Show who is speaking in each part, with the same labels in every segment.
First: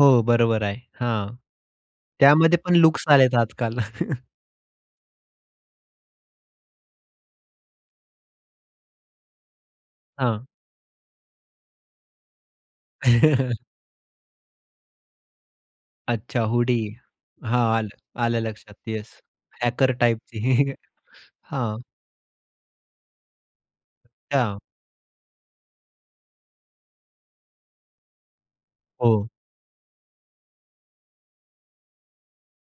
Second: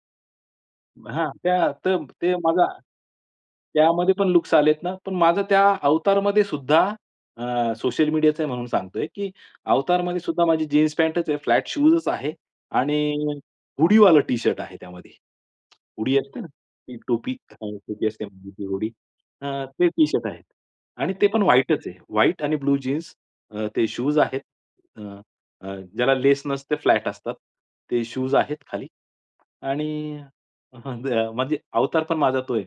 Speaker 1: हो, बरोबर आहे.
Speaker 2: हां,
Speaker 1: हां,
Speaker 2: त्या त ते
Speaker 1: त्यामध्ये
Speaker 2: माझा,
Speaker 1: पण लुक्स आलेत आजकाल.
Speaker 2: त्यामध्ये पण लुक्स आलेत ना. पण माझं त्या अवतारमध्येसुद्धा अ, सोशल मीडियाचा आहे म्हणून सांगतोय की अवतारमध्येसुद्धा
Speaker 1: हां.
Speaker 2: माझी जीन्स पॅन्टच आहे. फ्लॅट शूजच आहे आणि हुडीवालं टी-शर्ट आहे त्यामध्ये. हुडी असते
Speaker 1: अच्छा,
Speaker 2: ना
Speaker 1: हुडी.
Speaker 2: ती टोपी
Speaker 1: हां, आलं
Speaker 2: [unintelligible] असते
Speaker 1: आलं
Speaker 2: ते
Speaker 1: लक्षात.
Speaker 2: हुडी,
Speaker 1: येस
Speaker 2: अ, ते
Speaker 1: हॅकर
Speaker 2: टी-शर्ट
Speaker 1: टाइपची.
Speaker 2: आहे आणि ते पण
Speaker 1: हां.
Speaker 2: व्हाईटच आहे. व्हाईट आणि ब्लू जीन्स अ, ते शूज आहेत,
Speaker 1: अच्छा.
Speaker 2: अ, अ, ज्याला लेस नसते, फ्लॅट असतात. ते शूज आहेत खाली.
Speaker 1: हो.
Speaker 2: आणि म्हणजे अवतार पण माझा तो आहे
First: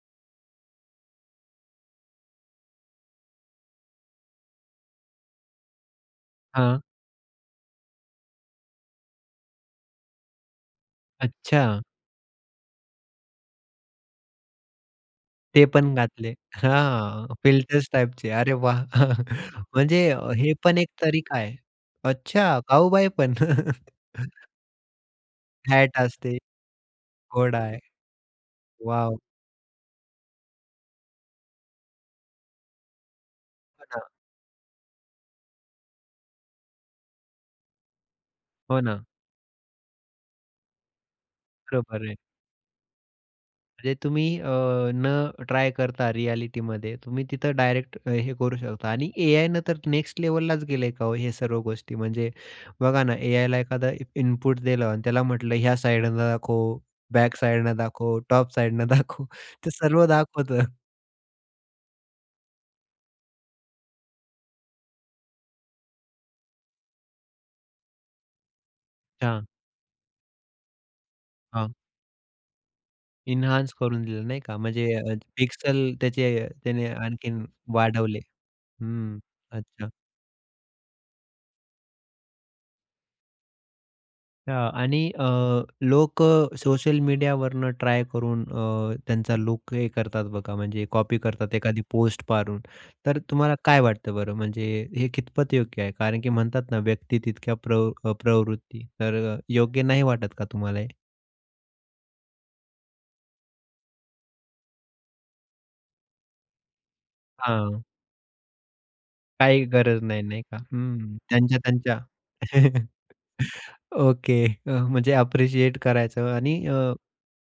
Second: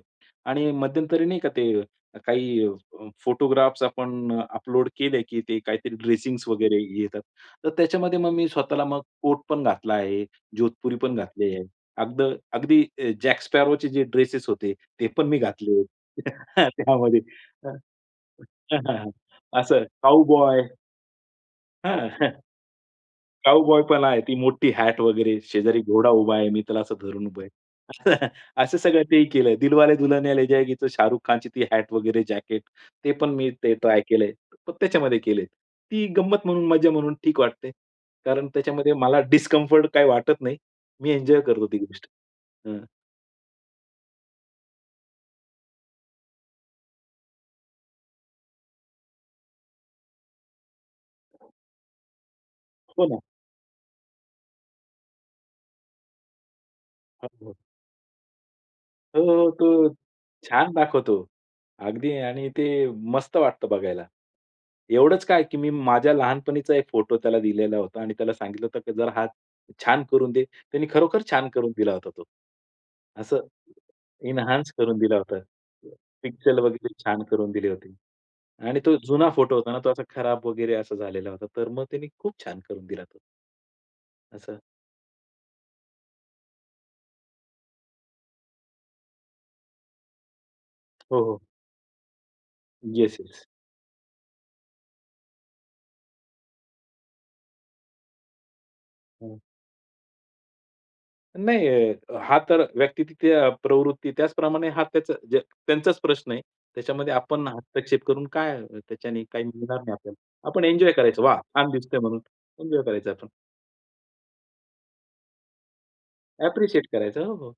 Speaker 2: आणि मध्यंतरी नाही का ते काही अ, फोटोग्राफ्स आपण अपलोड केले की ते काहीतरी ड्रेसिंग वगैरे
Speaker 1: हां.
Speaker 2: येतात. तर त्याच्यामध्ये मग मी स्वतःला कोट पण घातला आहे, जोधपुरी पण घातली आहे.
Speaker 1: अच्छा.
Speaker 2: अगद अगदी जॅक स्पॅरोचे जे ड्रेसेस होते, ते पण मी
Speaker 1: ते
Speaker 2: घातलेत,
Speaker 1: पण घातले.
Speaker 2: अ, त्यामध्ये
Speaker 1: हां,
Speaker 2: हं.
Speaker 1: फिल्टर्स टाइपचे. अरे वाह!
Speaker 2: हं असं
Speaker 1: म्हणजे अ, हे
Speaker 2: काउबॉय
Speaker 1: पण एक तरीका आहे.
Speaker 2: हां.
Speaker 1: अच्छा, काऊबॉय पण?
Speaker 2: काउबॉय पण आहे. ती मोठी हॅट वगैरे, शेजारी
Speaker 1: हॅट
Speaker 2: घोडा उभा
Speaker 1: असते.
Speaker 2: आहे. मी त्याला असं धरून उभं आहे.
Speaker 1: घोडा आहे.
Speaker 2: असं सगळं
Speaker 1: वॉव!
Speaker 2: तेही केलंय. 'दिलवाले दुल्हनिया ले जाएगीचं' शाहरुख खानची हॅट वगैरे, जॅकेट ते पण मी ते
Speaker 1: हां
Speaker 2: ट्राय
Speaker 1: ना.
Speaker 2: केलंय. पण त्याच्यामध्ये केले, ती गंमत म्हणून, मज्जा म्हणून ठीक वाटते. कारण
Speaker 1: हो
Speaker 2: त्याच्यामध्ये
Speaker 1: ना.
Speaker 2: मला डिस्कम्फर्ट काही वाटत नाही. मी एन्जॉय करतो ती
Speaker 1: बरोबर
Speaker 2: गोष्ट.
Speaker 1: आहे.
Speaker 2: हं.
Speaker 1: म्हणजे तुम्ही अ, न ट्राय करता रिअ‍ॅलिटीमध्ये तुम्ही तिथं डायरेक्ट अ, हे करू शकता आणि एआयने तर नेक्स्ट लेव्हललाच गेलय का हे सर्व गोष्टी, म्हणजे बघा
Speaker 2: हो
Speaker 1: ना
Speaker 2: ना.
Speaker 1: एआयला एखादं इनपुट दिलं आणि त्याला म्हटलं ह्या साइडने दाखव, बॅक
Speaker 2: आपलं.
Speaker 1: साइडने दाखव, टॉप साइडने
Speaker 2: हो,
Speaker 1: दाखव.
Speaker 2: हो,
Speaker 1: ते
Speaker 2: तो
Speaker 1: सर्व दाखवतं.
Speaker 2: छान दाखवतो. अगदी आणि ते मस्त वाटतं बघायला. एवढंच काय की मी माझ्या लहानपणीचा एक फोटो त्याला दिलेला होता आणि त्याला सांगितलं होतं की जरा हा
Speaker 1: हां.
Speaker 2: छान करून दे. त्याने खरोखर छान करून
Speaker 1: हां.
Speaker 2: दिला होता तो. असं
Speaker 1: इन्हान्स करून दिलं नाही का
Speaker 2: इन्हान्स
Speaker 1: म्हणजे
Speaker 2: करून
Speaker 1: अ,
Speaker 2: दिला होता.
Speaker 1: पिक्सल त्याचे
Speaker 2: पिक्सल
Speaker 1: त्याने
Speaker 2: वगैरे छान
Speaker 1: आणखीन
Speaker 2: करून दिली होती
Speaker 1: वाढवले.
Speaker 2: आणि तो
Speaker 1: हं.
Speaker 2: जुना फोटो होता ना,
Speaker 1: अच्छा.
Speaker 2: तो असा खराब वगैरे असा झालेला होता, तर मग त्याने खूप छान करून दिला तो. असं.
Speaker 1: हां. आणि अ, लोकं सोशल मीडियावरून ट्राय करून अ, त्यांचा लूक हे करतात बघा, म्हणजे कॉपी
Speaker 2: हो, हो.
Speaker 1: करतात एखादी पोस्ट पाहून
Speaker 2: येस,
Speaker 1: तर
Speaker 2: येस.
Speaker 1: तुम्हाला काय वाटतं बरं, म्हणजे हे कितपत योग्य आहे कारण की म्हणतात ना व्यक्ती तितक्या प्रव अ, प्रवृत्ती, तर
Speaker 2: हं.
Speaker 1: योग्य नाही वाटत का तुम्हाला हे?
Speaker 2: नाही. हां, तर व्यक्ती तितक्या प्रवृत्ती त्याचप्रमाणे हा त्याचा ज त्यांचाच प्रश्न आहे. त्याच्यामध्ये आपण
Speaker 1: हां.
Speaker 2: हस्तक्षेप करून काय त्याच्याने काही
Speaker 1: काही
Speaker 2: मिळणार नाही
Speaker 1: गरज
Speaker 2: आपल्याला.
Speaker 1: नाही, नाही का?
Speaker 2: आपण एन्जॉय
Speaker 1: हं,
Speaker 2: करायचं. "वाह! छान
Speaker 1: त्यांच्या-त्यांच्या
Speaker 2: दिसतंय" म्हणून एन्जॉय करायचं आपण.
Speaker 1: ओके अ, म्हणजे अप्रिशिएट करायचं आणि
Speaker 2: अप्रिशिएट
Speaker 1: अ
Speaker 2: करायचं. हो, हो.